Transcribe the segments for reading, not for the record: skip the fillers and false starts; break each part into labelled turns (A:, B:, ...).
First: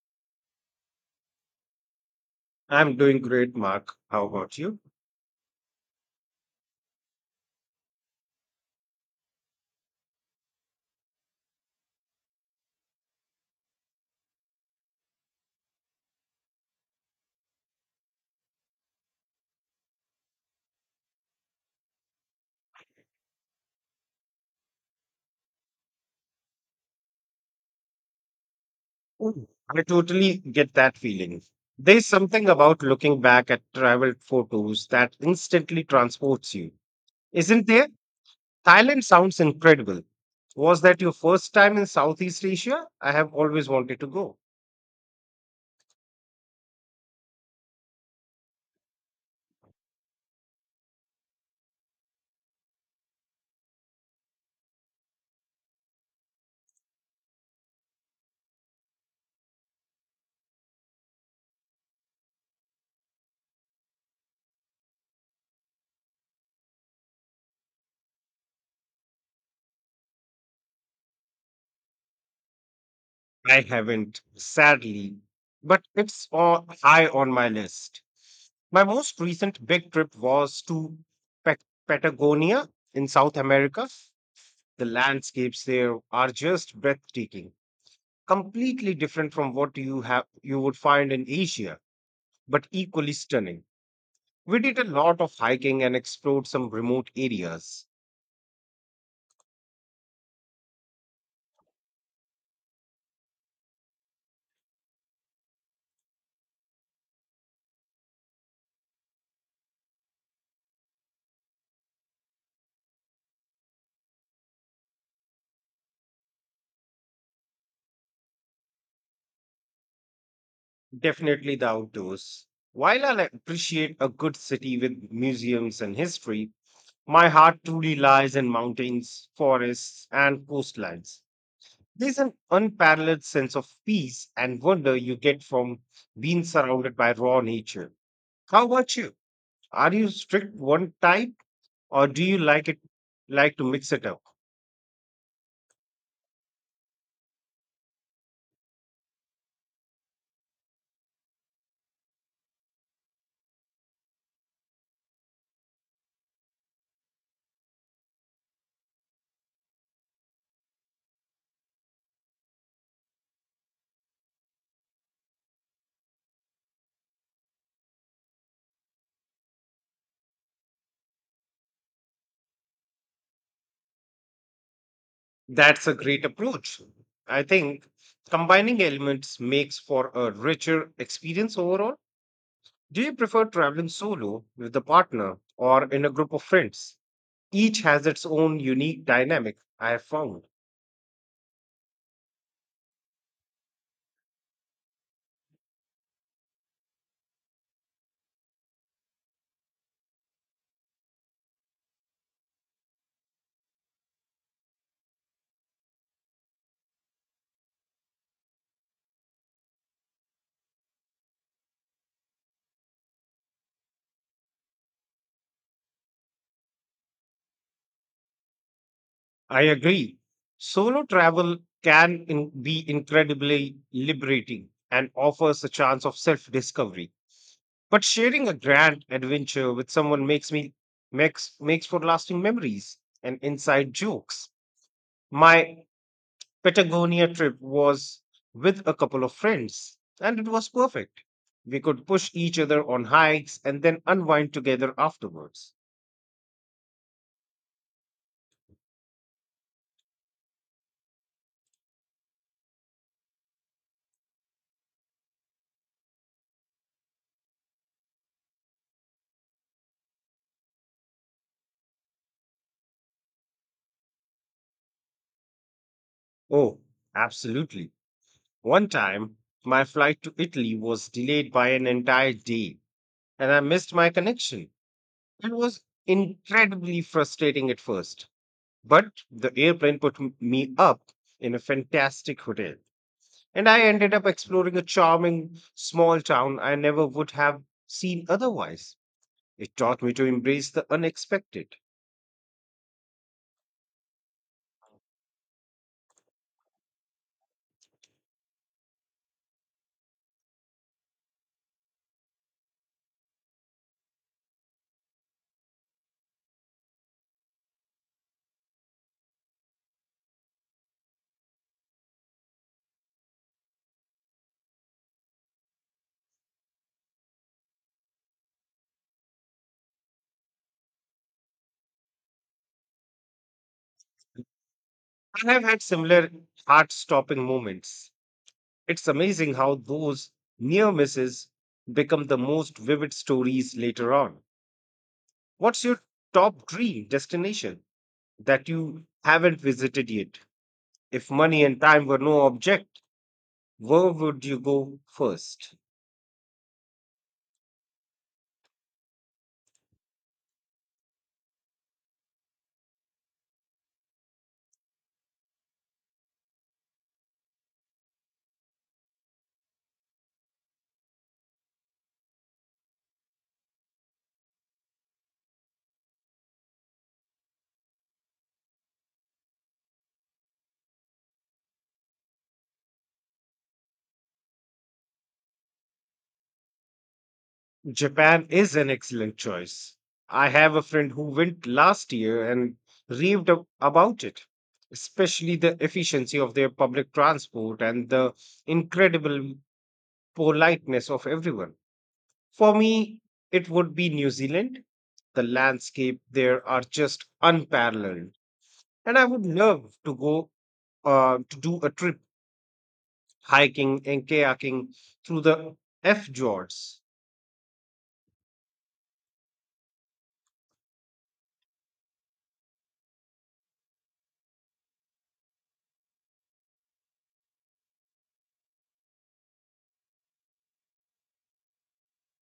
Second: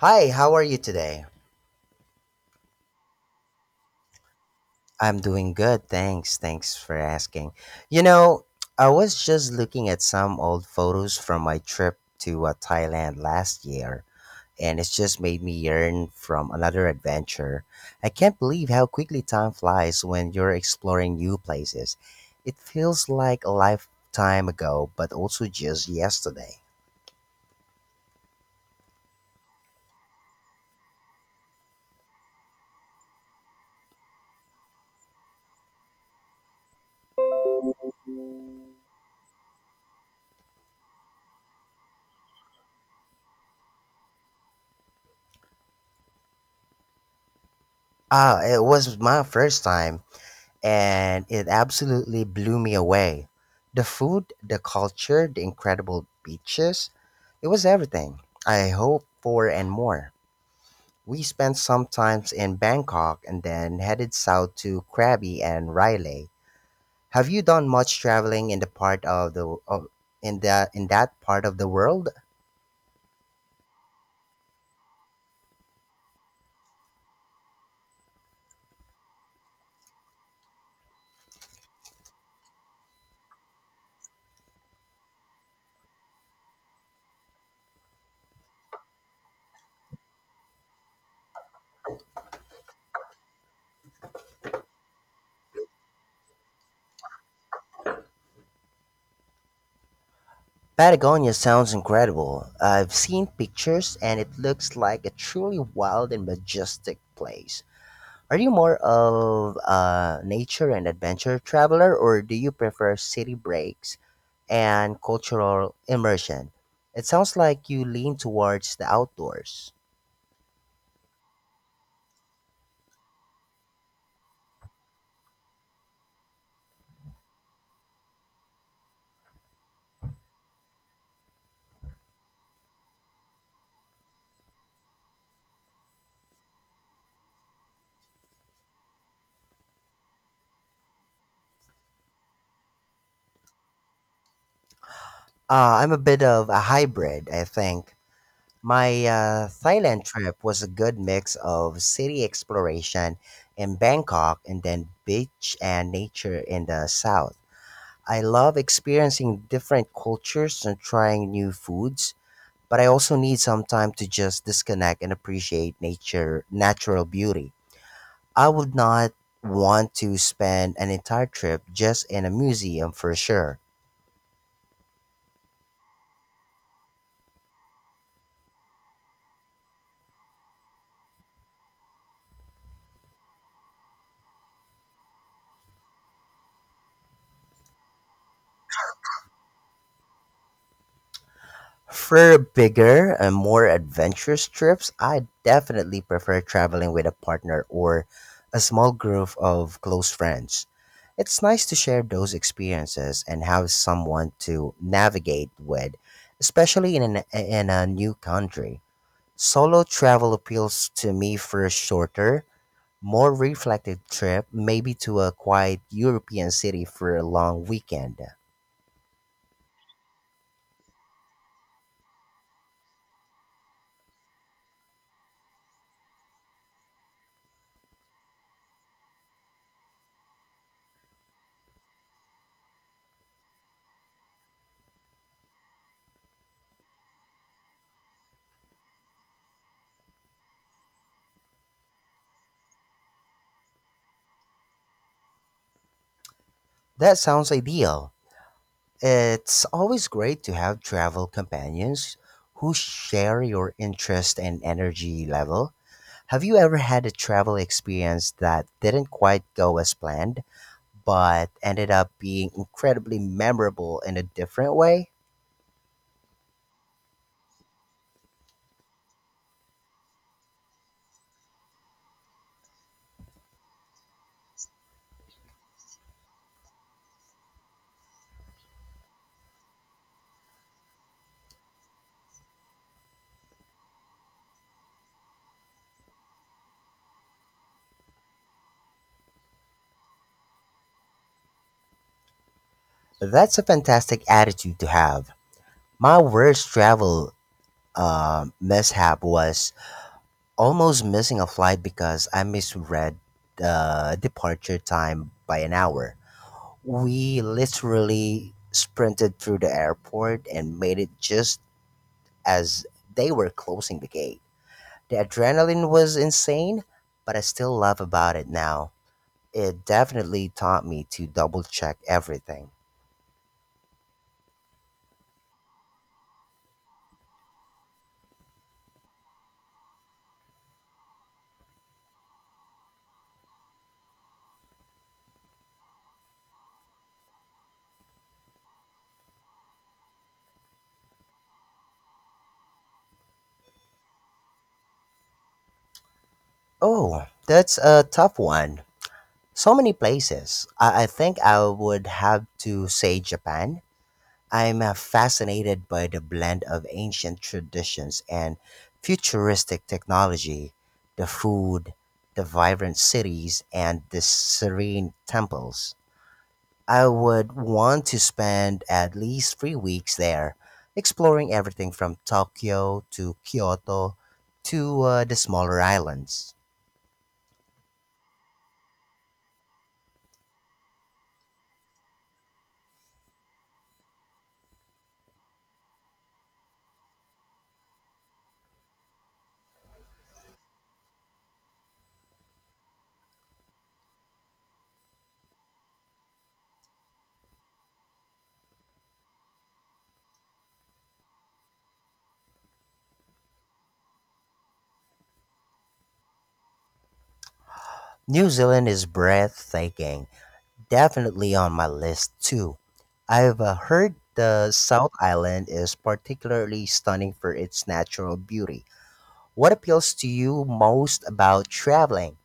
A: Hi, how are you today?
B: I'm doing great, Mark. How about you?
A: I'm doing good, thanks. Thanks for asking. You know, I was just looking at some old photos from my trip to Thailand last year, and it's just made me yearn from another adventure. I can't believe how quickly time flies when you're exploring new places. It feels like a lifetime ago, but also just yesterday.
B: Mm. I totally get that feeling. There's something about looking back at travel photos that instantly transports you, isn't there? Thailand sounds incredible. Was that your first time in Southeast Asia? I have always wanted to go.
A: Ah, it was my first time and it absolutely blew me away. The food, the culture, the incredible beaches, it was everything I hoped for and more. We spent some time in Bangkok and then headed south to Krabi and Riley. Have you done much traveling in the part of the of, in that part of the world?
B: I haven't, sadly, but it's on, high on my list. My most recent big trip was to Pat- Patagonia in South America. The landscapes there are just breathtaking, completely different from what you would find in Asia, but equally stunning. We did a lot of hiking and explored some remote areas.
A: Patagonia sounds incredible. I've seen pictures and it looks like a truly wild and majestic place. Are you more of a nature and adventure traveler, or do you prefer city breaks and cultural immersion? It sounds like you lean towards the outdoors.
B: Definitely the outdoors. While I appreciate a good city with museums and history, my heart truly lies in mountains, forests, and coastlines. There's an unparalleled sense of peace and wonder you get from being surrounded by raw nature. How about you? Are you strict one type or do you like to mix it up?
A: I'm a bit of a hybrid, I think. My Thailand trip was a good mix of city exploration in Bangkok and then beach and nature in the south. I love experiencing different cultures and trying new foods, but I also need some time to just disconnect and appreciate natural beauty. I would not want to spend an entire trip just in a museum for sure.
B: That's a great approach. I think combining elements makes for a richer experience overall. Do you prefer traveling solo with a partner or in a group of friends? Each has its own unique dynamic, I have found.
A: For bigger and more adventurous trips, I definitely prefer traveling with a partner or a small group of close friends. It's nice to share those experiences and have someone to navigate with, especially in a new country. Solo travel appeals to me for a shorter, more reflective trip, maybe to a quiet European city for a long weekend.
B: I agree. Solo travel can be incredibly liberating and offers a chance of self discovery. But sharing a grand adventure with someone makes me makes makes for lasting memories and inside jokes. My Patagonia trip was with a couple of friends, and it was perfect. We could push each other on hikes and then unwind together afterwards.
A: That sounds ideal. It's always great to have travel companions who share your interest and energy level. Have you ever had a travel experience that didn't quite go as planned, but ended up being incredibly memorable in a different way?
B: Oh, absolutely. One time, my flight to Italy was delayed by an entire day, and I missed my connection. It was incredibly frustrating at first. But the airplane put me up in a fantastic hotel, and I ended up exploring a charming small town I never would have seen otherwise. It taught me to embrace the unexpected.
A: That's a fantastic attitude to have. My worst travel mishap was almost missing a flight because I misread the departure time by an hour. We literally sprinted through the airport and made it just as they were closing the gate. The adrenaline was insane, but I still laugh about it now. It definitely taught me to double check everything.
B: I have had similar heart stopping moments. It's amazing how those near misses become the most vivid stories later on. What's your top dream destination that you haven't visited yet? If money and time were no object, where would you go first?
A: Oh, that's a tough one. So many places. I think I would have to say Japan. I'm fascinated by the blend of ancient traditions and futuristic technology, the food, the vibrant cities, and the serene temples. I would want to spend at least 3 weeks there, exploring everything from Tokyo to Kyoto to the smaller islands.
B: Japan is an excellent choice. I have a friend who went last year and raved about it, especially the efficiency of their public transport and the incredible politeness of everyone. For me, it would be New Zealand. The landscape there are just unparalleled, and I would love to go to do a trip hiking and kayaking through the F Fjords.
A: New Zealand is breathtaking. Definitely on my list too. I've heard the South Island is particularly stunning for its natural beauty. What appeals to you most about traveling?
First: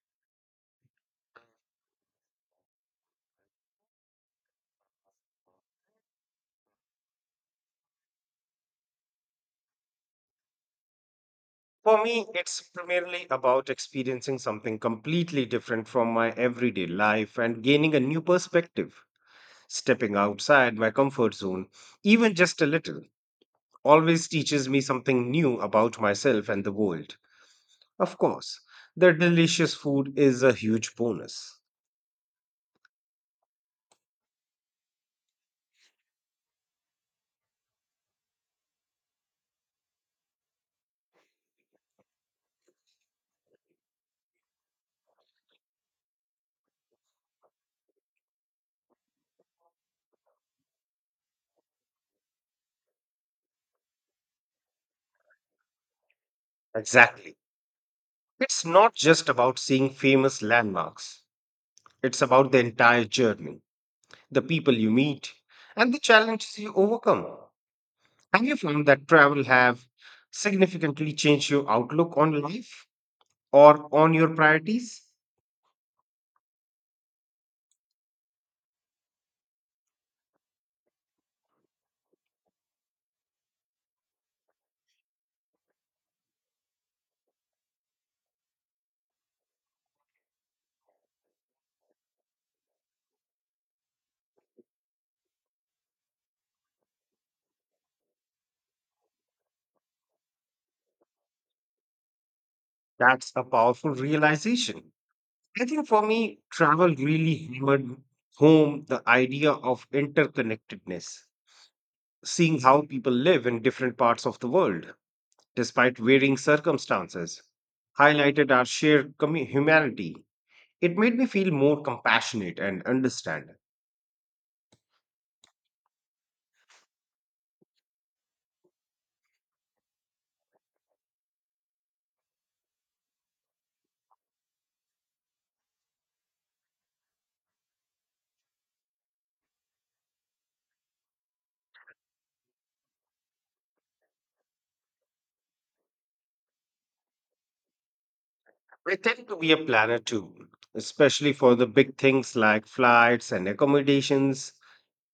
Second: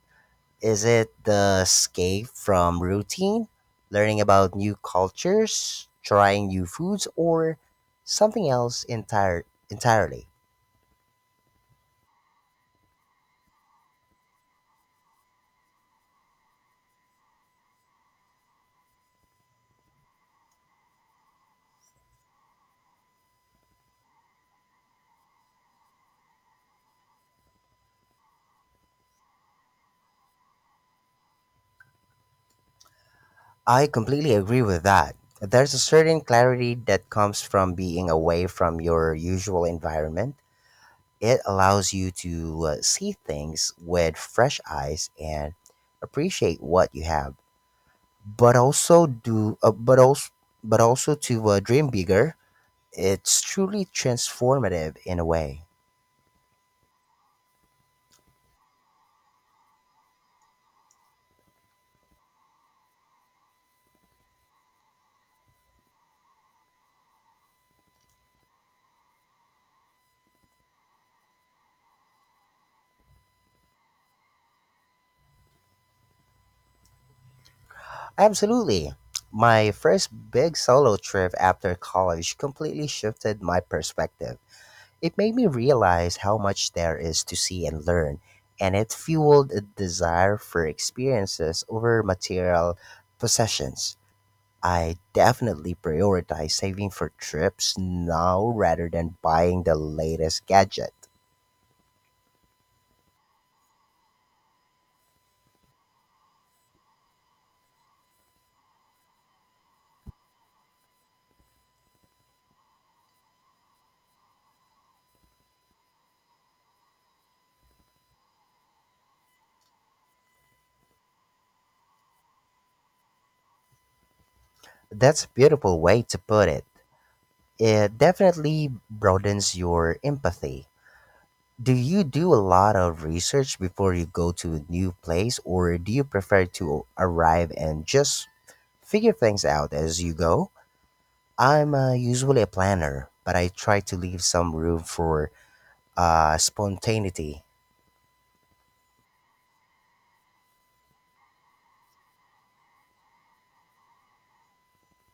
A: Is it the escape from routine, learning about new cultures, trying new foods, or something entirely?
B: For me, it's primarily about experiencing something completely different from my everyday life and gaining a new perspective. Stepping outside my comfort zone, even just a little, always teaches me something new about myself and the world. Of course, the delicious food is a huge bonus.
A: I completely agree with that. There's a certain clarity that comes from being away from your usual environment. It allows you to see things with fresh eyes and appreciate what you have, but also do, but also to dream bigger. It's truly transformative in a way.
B: Exactly. It's not just about seeing famous landmarks, it's about the entire journey, the people you meet, and the challenges you overcome. Have you found that travel have significantly changed your outlook on life or on your priorities?
A: Absolutely. My first big solo trip after college completely shifted my perspective. It made me realize how much there is to see and learn, and it fueled a desire for experiences over material possessions. I definitely prioritize saving for trips now rather than buying the latest gadget.
B: That's a powerful realization. I think for me, travel really hammered home the idea of interconnectedness. Seeing how people live in different parts of the world, despite varying circumstances, highlighted our shared humanity. It made me feel more compassionate and understanding.
A: That's a beautiful way to put it. It definitely broadens your empathy. Do you do a lot of research before you go to a new place, or do you prefer to arrive and just figure things out as you go? I'm usually a planner, but I try to leave some room for spontaneity.
B: I tend to be a planner too, especially for the big things like flights and accommodations.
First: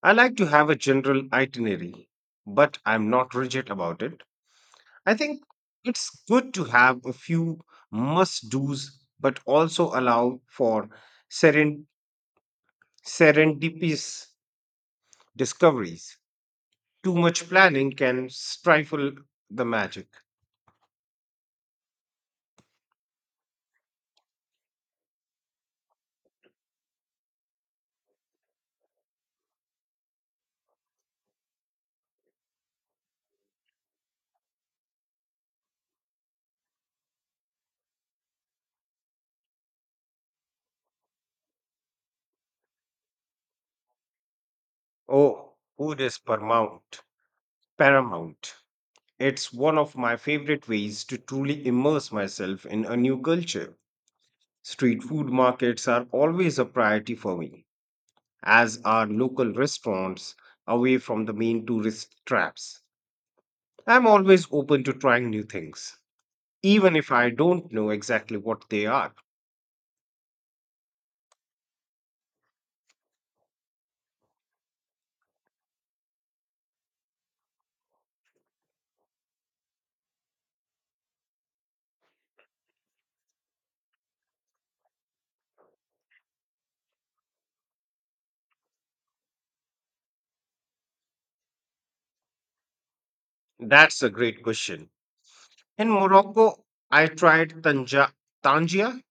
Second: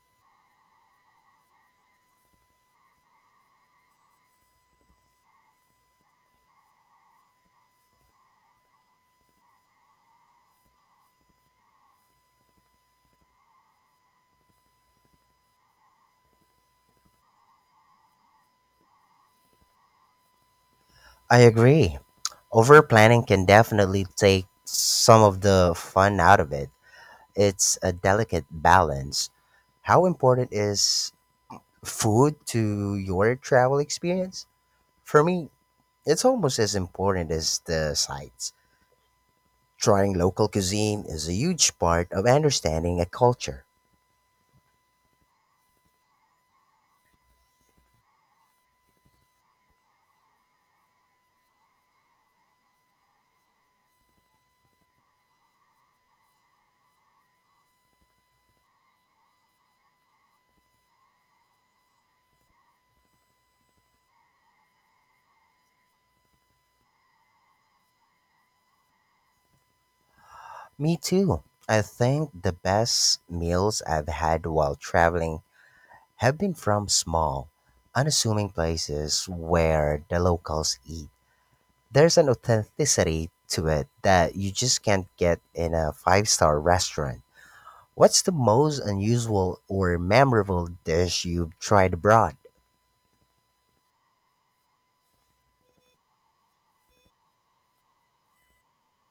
B: I like to have a general itinerary, but I'm not rigid about it. I think it's good to have a few must do's, but also allow for seren- serendipitous discoveries. Too much planning can stifle the magic.
A: I agree. Over planning can definitely take some of the fun out of it. It's a delicate balance. How important is food to your travel experience? For me, it's almost as important as the sights. Trying local cuisine is a huge part of understanding a culture.
B: Oh, food is paramount. Paramount. It's one of my favorite ways to truly immerse myself in a new culture. Street food markets are always a priority for me, as are local restaurants away from the main tourist traps. I'm always open to trying new things, even if I don't know exactly what they are.
A: Me too. I think the best meals I've had while traveling have been from small, unassuming places where the locals eat. There's an authenticity to it that you just can't get in a five-star restaurant. What's the most unusual or memorable dish you've tried abroad?
B: That's a great question. In Morocco, I tried tangia,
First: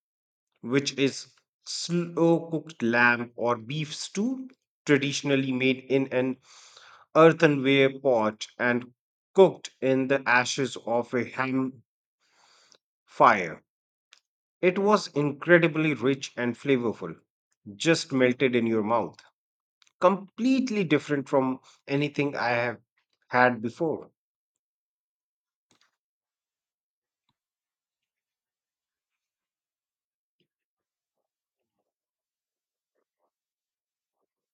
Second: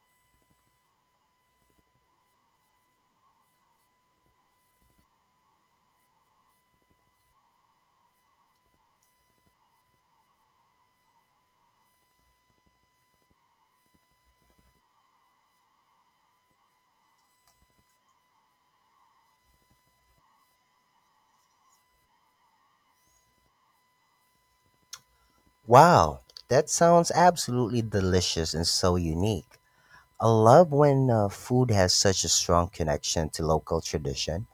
B: which is slow cooked lamb or beef stew, traditionally made in an earthenware pot and cooked in the ashes of a ham fire. It was incredibly rich and flavorful, just melted in your mouth. Completely different from anything I have had before.
A: Wow, that sounds absolutely delicious and so unique. I love when food has such a strong connection to local tradition.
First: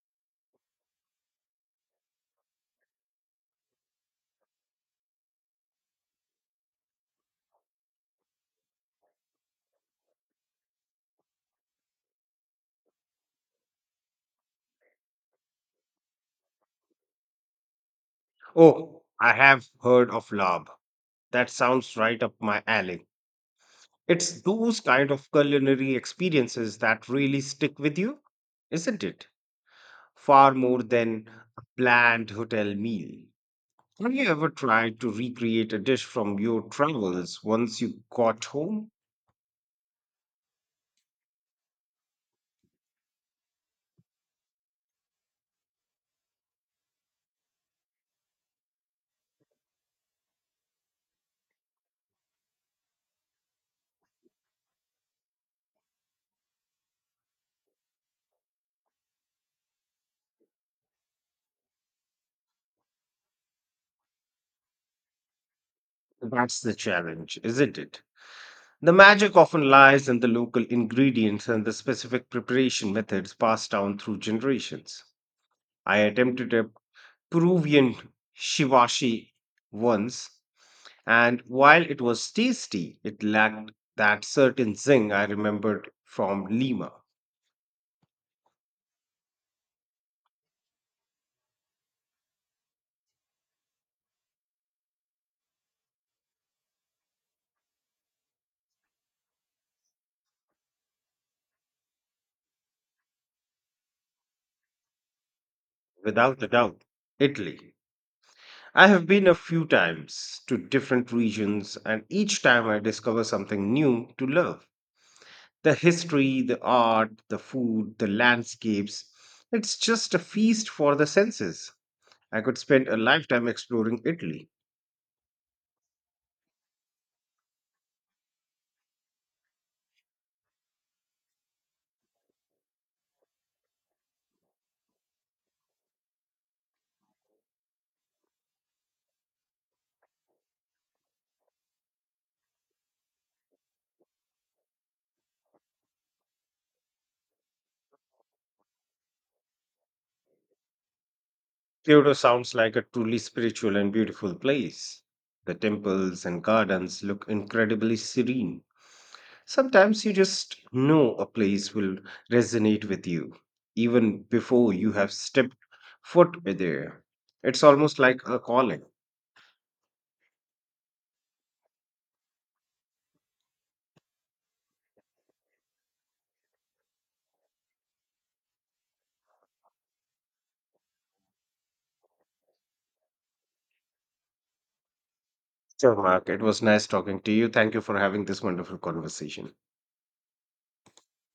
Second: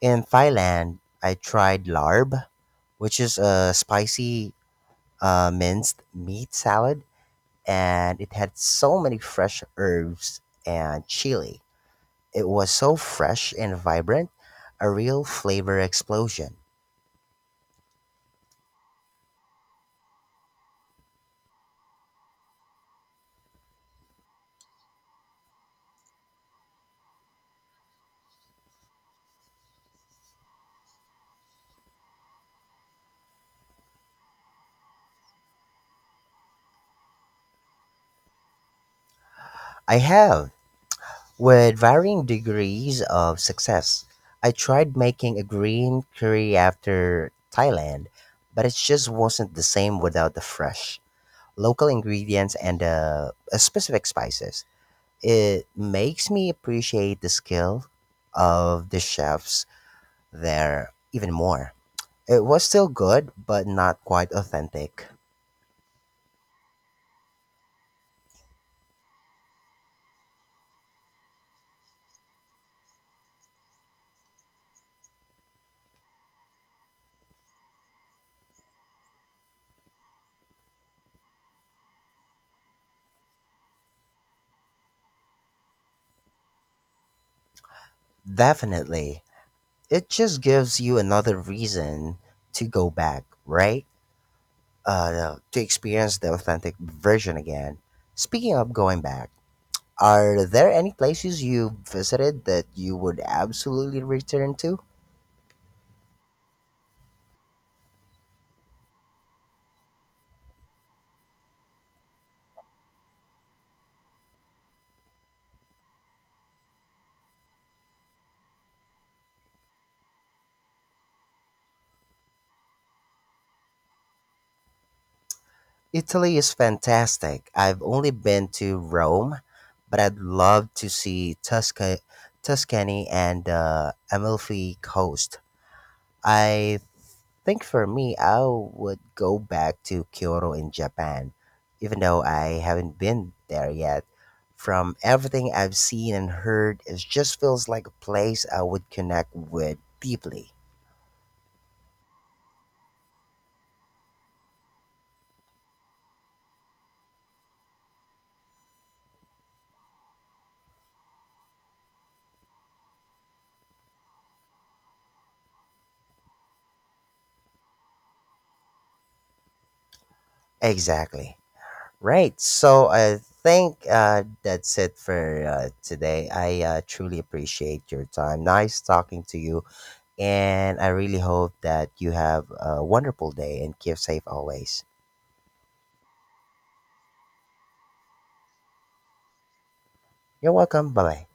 A: In Thailand, I tried larb, which is a spicy minced meat salad, and it had so many fresh herbs and chili. It was so fresh and vibrant, a real flavor explosion.
B: Oh, I have heard of lab. That sounds right up my alley. It's those kind of culinary experiences that really stick with you, isn't it? Far more than a bland hotel meal. Have you ever tried to recreate a dish from your travels once you got home?
A: I have, with varying degrees of success. I tried making a green curry after Thailand, but it just wasn't the same without the fresh local ingredients and specific spices. It makes me appreciate the skill of the chefs there even more. It was still good, but not quite authentic.
B: That's the challenge, isn't it? The magic often lies in the local ingredients and the specific preparation methods passed down through generations. I attempted a Peruvian shivashi once. And while it was tasty, it lacked that certain zing I remembered from Lima,
A: Definitely. It just gives you another reason to go back, right? To experience the authentic version again. Speaking of going back, are there any places you visited that you would absolutely return to?
B: without a doubt, Italy. I have been a few times to different regions, and each time I discover something new to love. The history, the art, the food, the landscapes. It's just a feast for the senses. I could spend a lifetime exploring Italy.
A: Italy is fantastic. I've only been to Rome, but I'd love to see Tuscany and Amalfi Coast. I think for me, I would go back to Kyoto in Japan, even though I haven't been there yet. From everything I've seen and heard, it just feels like a place I would connect with deeply.
B: Kyoto sounds like a truly spiritual and beautiful place. The temples and gardens look incredibly serene. Sometimes you just know a place will resonate with you, even before you have stepped foot there. It's almost like a calling.
A: Exactly. Right. So I think that's it for today. I truly appreciate your time. Nice talking to you. And I really hope that you have a wonderful day and keep safe always.
B: Sure, Mark. It was nice talking to you. Thank you for having this wonderful conversation.
A: You're welcome. Bye bye.